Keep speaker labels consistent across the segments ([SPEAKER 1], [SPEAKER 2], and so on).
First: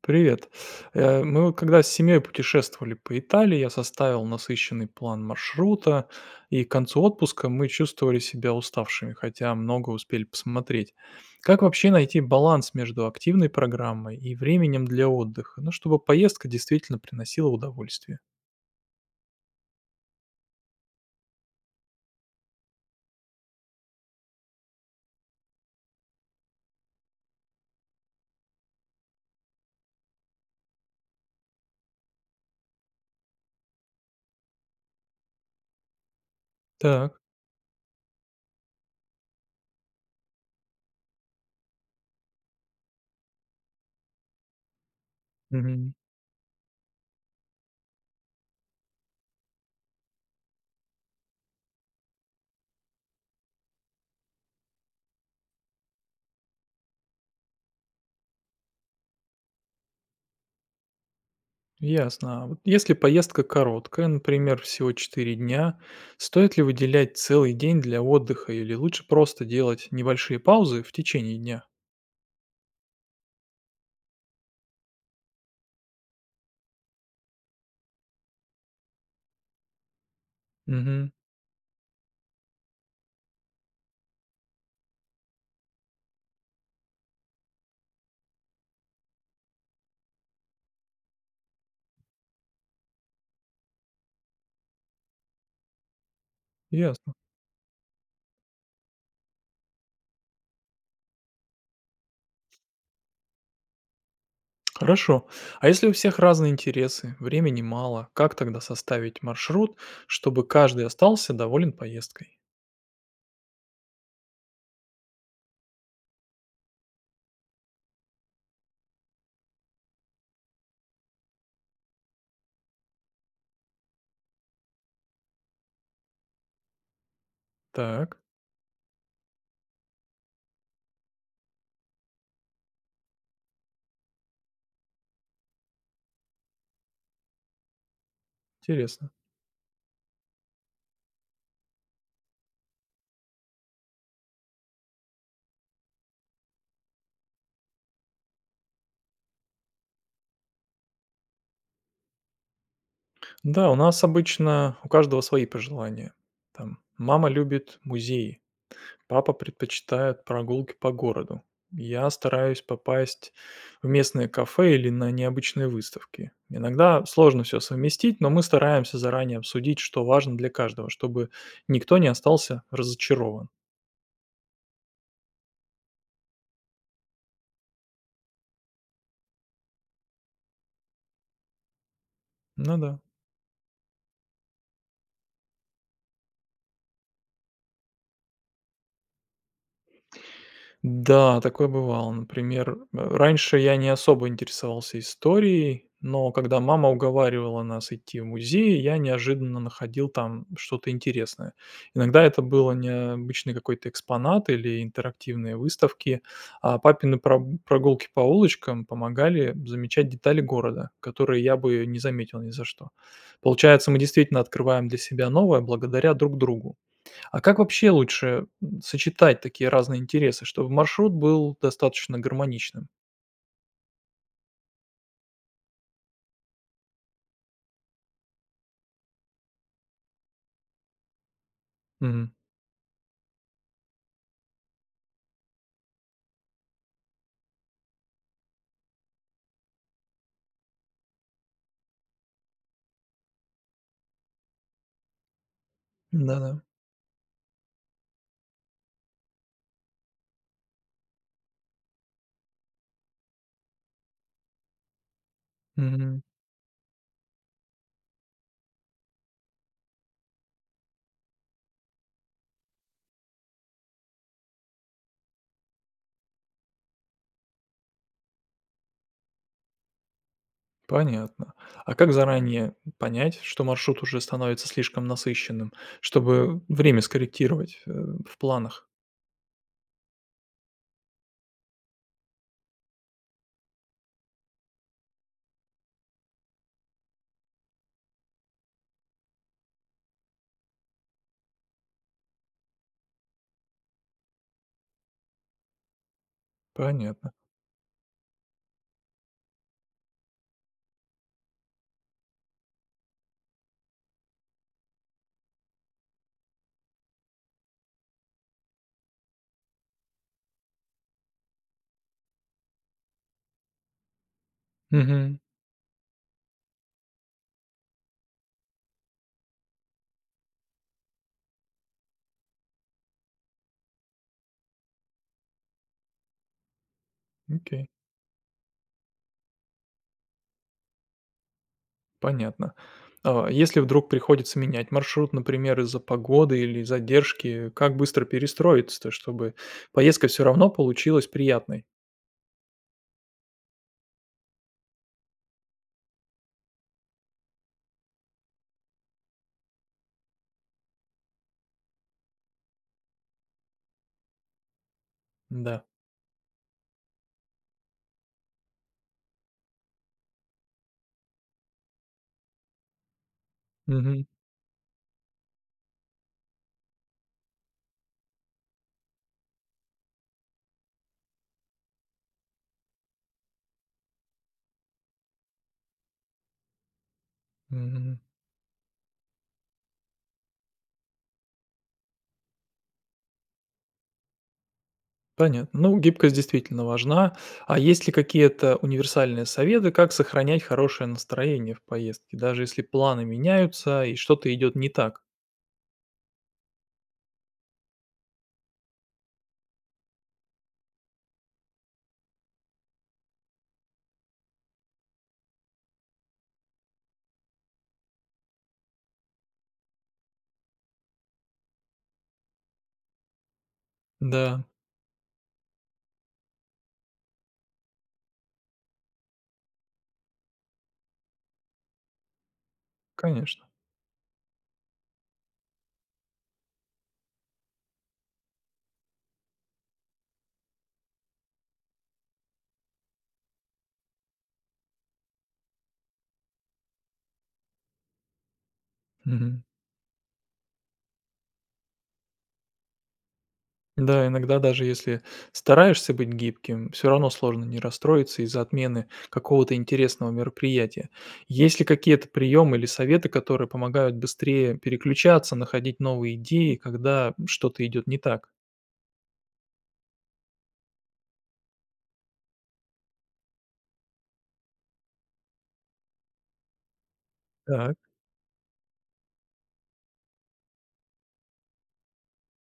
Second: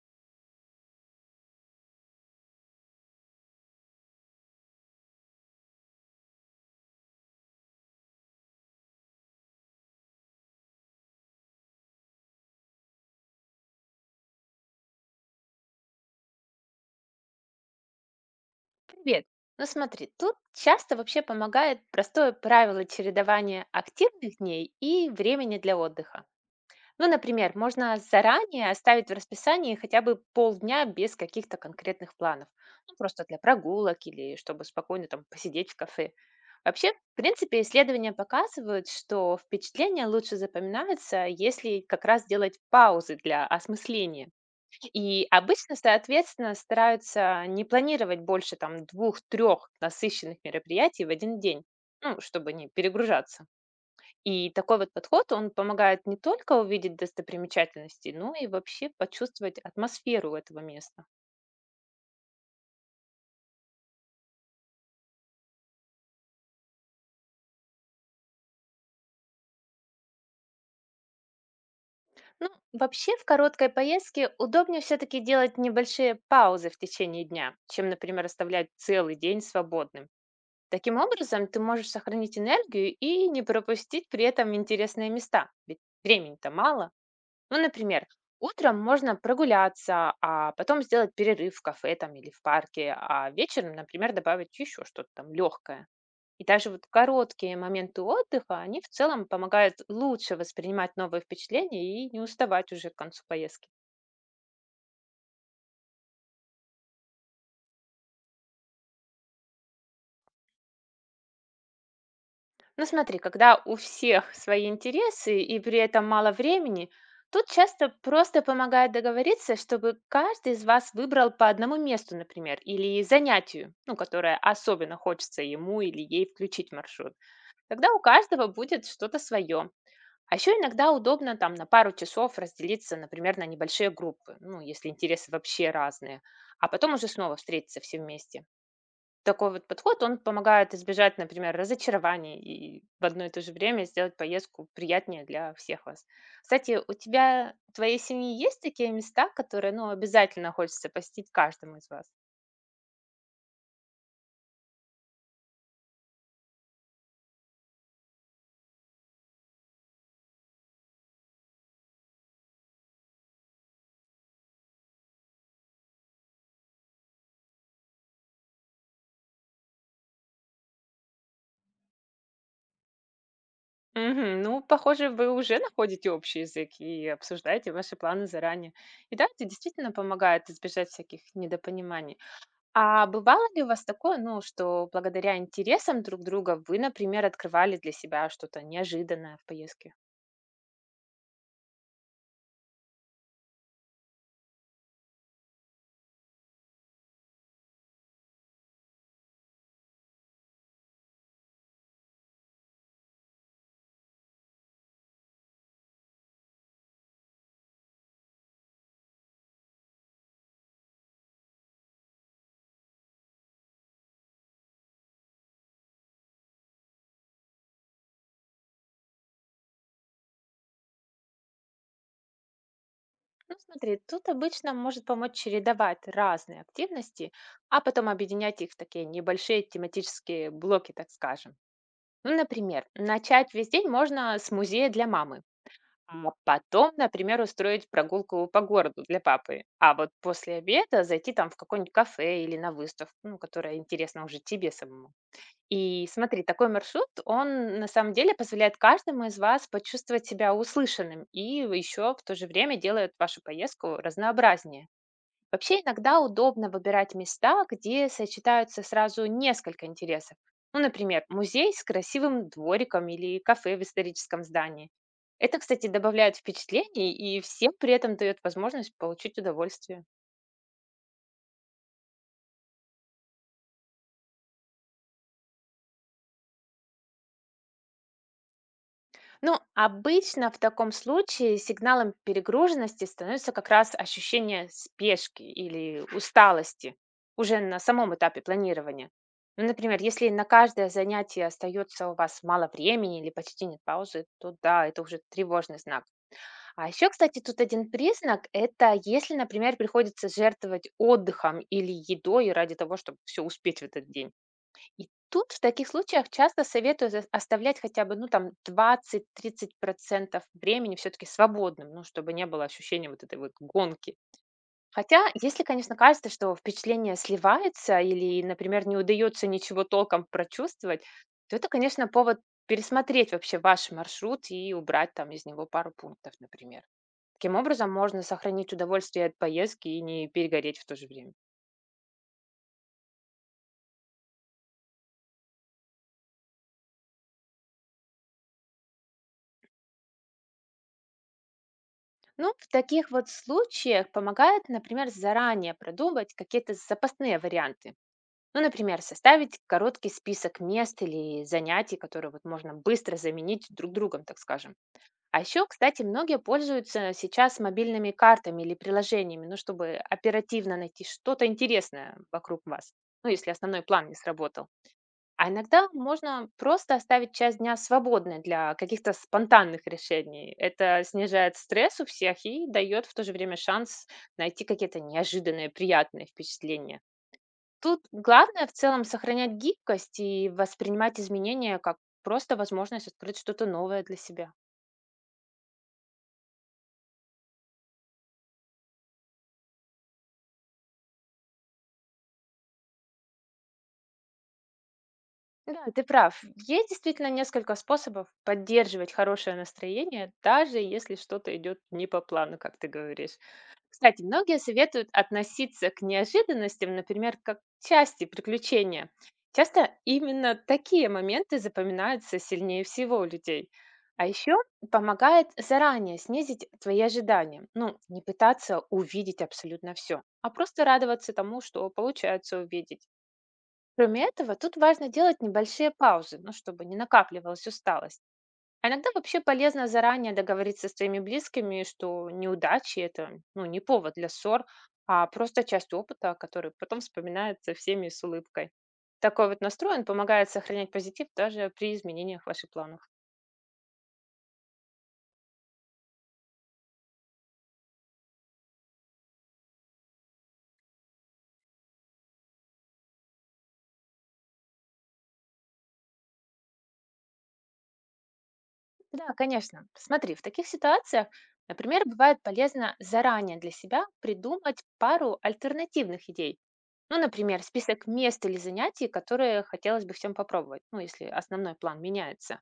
[SPEAKER 1] Привет. Мы вот когда с семьей путешествовали по Италии, я составил насыщенный план маршрута, и к концу отпуска мы чувствовали себя уставшими, хотя много успели посмотреть. Как вообще найти баланс между активной программой и временем для отдыха, ну, чтобы поездка действительно приносила удовольствие?
[SPEAKER 2] Привет. Ну смотри, тут часто вообще помогает простое правило чередования активных дней и времени для отдыха. Ну, например, можно заранее оставить в расписании хотя бы полдня без каких-то конкретных планов. Ну, просто для прогулок или чтобы спокойно там посидеть в кафе. Вообще, в
[SPEAKER 1] Так.
[SPEAKER 2] принципе, исследования показывают, что впечатления лучше запоминаются, если как раз делать паузы для осмысления. И обычно,
[SPEAKER 1] Мгм.
[SPEAKER 2] соответственно, стараются не планировать больше там двух-трех насыщенных мероприятий в один день, ну, чтобы не перегружаться. И такой вот подход, он помогает не только увидеть достопримечательности, но и вообще почувствовать атмосферу этого места.
[SPEAKER 1] Ясно. А вот если поездка короткая, например, всего 4 дня, стоит ли выделять целый день для отдыха или лучше просто делать небольшие паузы в течение дня?
[SPEAKER 2] Ну, вообще в короткой поездке удобнее все-таки делать небольшие паузы в течение дня, чем, например, оставлять целый день свободным. Таким
[SPEAKER 1] Мгм.
[SPEAKER 2] образом, ты можешь сохранить энергию и не пропустить при этом интересные места, ведь времени-то мало. Ну, например, утром можно прогуляться, а потом сделать перерыв в кафе там или в парке, а вечером, например, добавить еще что-то там легкое. И даже вот
[SPEAKER 1] Ясно.
[SPEAKER 2] короткие моменты отдыха, они в целом помогают лучше воспринимать новые впечатления и не уставать уже к концу поездки.
[SPEAKER 1] Хорошо. А если у всех разные интересы, времени мало, как тогда составить маршрут, чтобы каждый остался доволен поездкой?
[SPEAKER 2] Ну смотри, когда у всех свои интересы и при этом мало времени, тут часто просто помогает договориться, чтобы каждый из вас выбрал по одному месту, например, или занятию, ну, которое особенно хочется ему или ей включить в маршрут. Тогда у
[SPEAKER 1] Так,
[SPEAKER 2] каждого будет что-то свое. А еще иногда удобно там на пару часов разделиться, например, на небольшие группы, ну, если интересы вообще разные, а потом уже снова встретиться все вместе.
[SPEAKER 1] интересно.
[SPEAKER 2] Такой вот подход, он помогает избежать, например, разочарований и в одно и то же время сделать поездку приятнее для всех вас. Кстати, у тебя, у твоей семьи есть такие места, которые, ну, обязательно хочется посетить каждому из вас?
[SPEAKER 1] Да, у нас обычно у каждого свои пожелания. Там мама любит музеи, папа предпочитает прогулки по городу. Я стараюсь попасть в местные кафе или на необычные выставки. Иногда сложно все совместить, но мы стараемся заранее обсудить, что важно для каждого, чтобы никто не остался разочарован.
[SPEAKER 2] Мгм. Ну, похоже, вы уже находите общий язык и обсуждаете ваши планы заранее. И да, это действительно помогает избежать всяких недопониманий.
[SPEAKER 1] Ну да.
[SPEAKER 2] А бывало ли у вас такое, ну, что благодаря интересам друг друга вы, например, открывали для себя что-то неожиданное в поездке?
[SPEAKER 1] Да, такое бывало. Например, раньше я не особо интересовался историей, но когда мама уговаривала нас идти в музей, я неожиданно находил там что-то интересное. Иногда это было необычный какой-то экспонат или интерактивные выставки, а папины прогулки по улочкам помогали замечать детали города, которые я бы не заметил ни за что. Получается, мы действительно открываем для себя новое благодаря друг другу. А как вообще лучше, сочетать такие разные интересы, чтобы маршрут был достаточно гармоничным?
[SPEAKER 2] Ну, смотри, тут обычно может помочь чередовать разные активности, а потом объединять их в такие небольшие тематические блоки, так скажем.
[SPEAKER 1] Мгм.
[SPEAKER 2] Ну, например, начать весь день можно с музея для мамы, а потом, например, устроить прогулку по городу для папы, а вот после обеда зайти там в какое-нибудь кафе или на выставку, ну, которая интересна уже тебе самому. И смотри,
[SPEAKER 1] Да-да.
[SPEAKER 2] такой маршрут, он на самом деле позволяет каждому из вас почувствовать себя услышанным и еще в то же время делает вашу поездку разнообразнее. Вообще иногда
[SPEAKER 1] Мгм.
[SPEAKER 2] удобно выбирать места, где сочетаются сразу несколько интересов. Ну, например, музей с красивым двориком или кафе в историческом здании. Это, кстати, добавляет впечатлений и всем при этом дает возможность получить удовольствие.
[SPEAKER 1] Понятно. А как заранее понять, что маршрут уже становится слишком насыщенным, чтобы время скорректировать, в планах?
[SPEAKER 2] Ну, обычно в таком случае сигналом перегруженности становится как раз ощущение спешки или усталости уже на самом этапе планирования. Ну, например, если на каждое занятие остается у вас мало времени или почти нет паузы, то да, это уже тревожный знак. А еще,
[SPEAKER 1] Понятно.
[SPEAKER 2] кстати, тут один признак – это если, например, приходится жертвовать отдыхом или едой ради того, чтобы все успеть в этот день. И тут в таких случаях часто советую за оставлять хотя бы, ну, там 20-30 времени все таки свободным, ну, чтобы не было ощущения вот этой вот гонки. Хотя,
[SPEAKER 1] Мгм.
[SPEAKER 2] если, конечно, кажется, что впечатление сливается или, например, не удается ничего толком прочувствовать, то это, конечно, повод пересмотреть вообще ваш маршрут и убрать там из него пару пунктов, например. Таким
[SPEAKER 1] Окей.
[SPEAKER 2] образом, можно сохранить удовольствие от поездки и не перегореть в то же время.
[SPEAKER 1] Понятно. А если вдруг приходится менять маршрут, например, из-за погоды или задержки, как быстро перестроиться, чтобы поездка все равно получилась приятной?
[SPEAKER 2] Ну, в таких вот случаях помогает, например, заранее продумать какие-то запасные варианты. Ну, например, составить короткий список мест или занятий, которые вот можно быстро заменить друг другом, так скажем. А еще,
[SPEAKER 1] Да.
[SPEAKER 2] кстати, многие пользуются сейчас мобильными картами или приложениями, ну, чтобы оперативно найти что-то интересное вокруг вас, ну, если основной план не сработал. А иногда можно просто оставить часть дня свободной для каких-то спонтанных решений. Это снижает стресс у всех и дает в то же время шанс найти какие-то неожиданные приятные впечатления. Тут
[SPEAKER 1] Мгм.
[SPEAKER 2] главное в целом сохранять гибкость и воспринимать изменения как просто возможность открыть что-то новое для себя.
[SPEAKER 1] Понятно. Ну, гибкость действительно важна. А есть ли какие-то универсальные советы, как сохранять хорошее настроение в поездке, даже если планы меняются и что-то идет не так?
[SPEAKER 2] Да, ты прав. Есть действительно несколько способов поддерживать хорошее настроение, даже если что-то идет не по плану, как ты говоришь. Кстати, многие советуют относиться к неожиданностям, например, как к части приключения. Часто именно такие моменты запоминаются сильнее всего у людей. А еще
[SPEAKER 1] Да,
[SPEAKER 2] помогает заранее снизить твои ожидания. Ну, не пытаться увидеть абсолютно все, а просто радоваться тому, что получается увидеть.
[SPEAKER 1] конечно.
[SPEAKER 2] Кроме этого, тут важно делать небольшие паузы, ну, чтобы не накапливалась усталость. А иногда вообще полезно заранее договориться с твоими близкими, что неудачи это, ну, не повод для ссор, а просто часть опыта, который потом вспоминается всеми с улыбкой. Такой вот
[SPEAKER 1] Мгм.
[SPEAKER 2] настрой, он помогает сохранять позитив даже при изменениях ваших планов.
[SPEAKER 1] Да, иногда даже если стараешься быть гибким, все равно сложно не расстроиться из-за отмены какого-то интересного мероприятия. Есть ли какие-то приемы или советы, которые помогают быстрее переключаться, находить новые идеи, когда что-то идет не так?
[SPEAKER 2] Да, конечно. Смотри, в таких ситуациях, например, бывает полезно заранее для себя придумать пару альтернативных идей. Ну, например,
[SPEAKER 1] Так,
[SPEAKER 2] список мест или занятий, которые хотелось бы всем попробовать, ну, если основной план меняется.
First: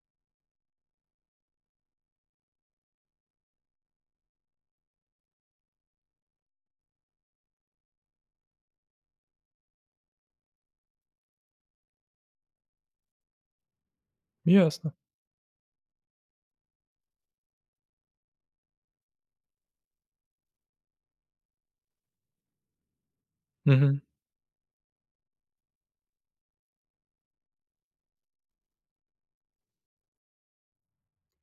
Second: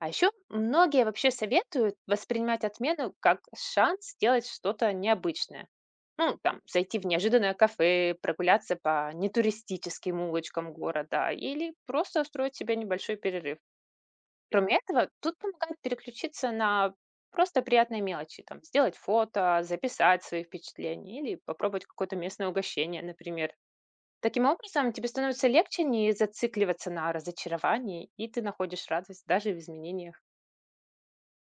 [SPEAKER 2] А еще многие вообще советуют воспринимать отмену как шанс сделать что-то необычное. Ну, там, зайти в неожиданное кафе, прогуляться по нетуристическим улочкам города или просто устроить себе небольшой перерыв. Кроме
[SPEAKER 1] ясно.
[SPEAKER 2] этого, тут помогает переключиться на просто приятные мелочи, там, сделать фото, записать свои впечатления или попробовать какое-то местное угощение, например.
[SPEAKER 1] Мгм.
[SPEAKER 2] Таким образом, тебе становится легче не зацикливаться на разочаровании, и ты находишь радость даже в изменениях.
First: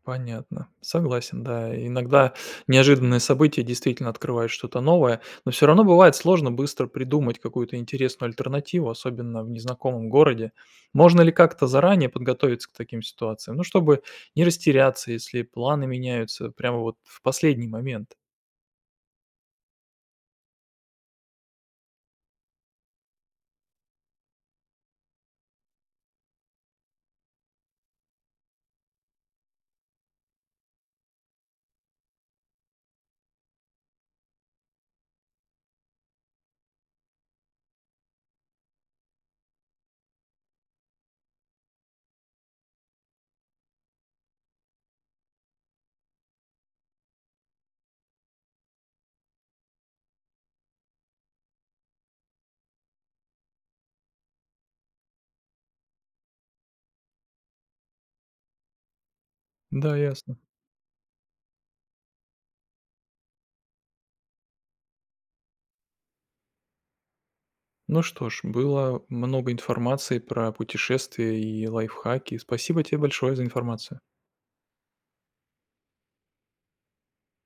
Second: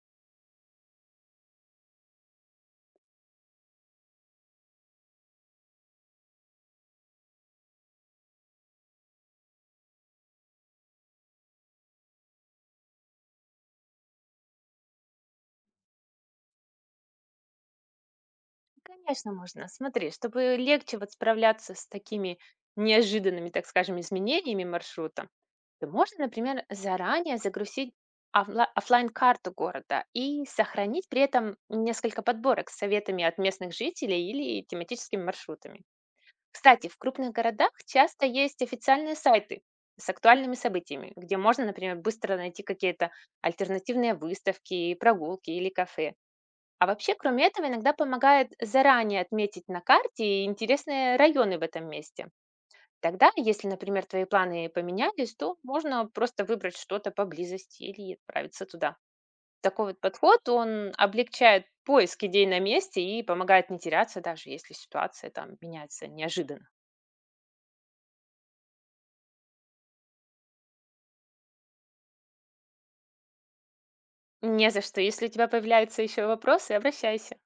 [SPEAKER 1] Понятно. Согласен, да. Иногда неожиданные события действительно открывают что-то новое, но все равно бывает сложно быстро придумать какую-то интересную альтернативу, особенно в незнакомом городе. Можно ли как-то заранее подготовиться к таким ситуациям? Ну, чтобы не растеряться, если планы меняются прямо вот в последний момент.
[SPEAKER 2] Конечно, можно. Смотри, чтобы легче вот справляться с такими неожиданными, так скажем, изменениями маршрута, то можно, например, заранее загрузить офлайн карту города и сохранить при этом несколько подборок с советами от местных жителей или тематическими маршрутами. Кстати, в крупных городах часто есть официальные сайты с актуальными событиями, где можно, например, быстро найти какие-то альтернативные выставки, прогулки или кафе. А вообще, кроме этого, иногда помогает заранее отметить на карте интересные районы в этом месте. Тогда, если, например, твои планы поменялись, то можно просто выбрать что-то поблизости или отправиться туда. Такой
[SPEAKER 1] Да,
[SPEAKER 2] вот
[SPEAKER 1] ясно.
[SPEAKER 2] подход, он облегчает поиск идей на месте и помогает не теряться, даже если ситуация там меняется неожиданно.
[SPEAKER 1] Ну что ж, было много информации про путешествия и лайфхаки. Спасибо тебе большое за информацию.
[SPEAKER 2] Не за что. Если у тебя появляются еще вопросы, обращайся.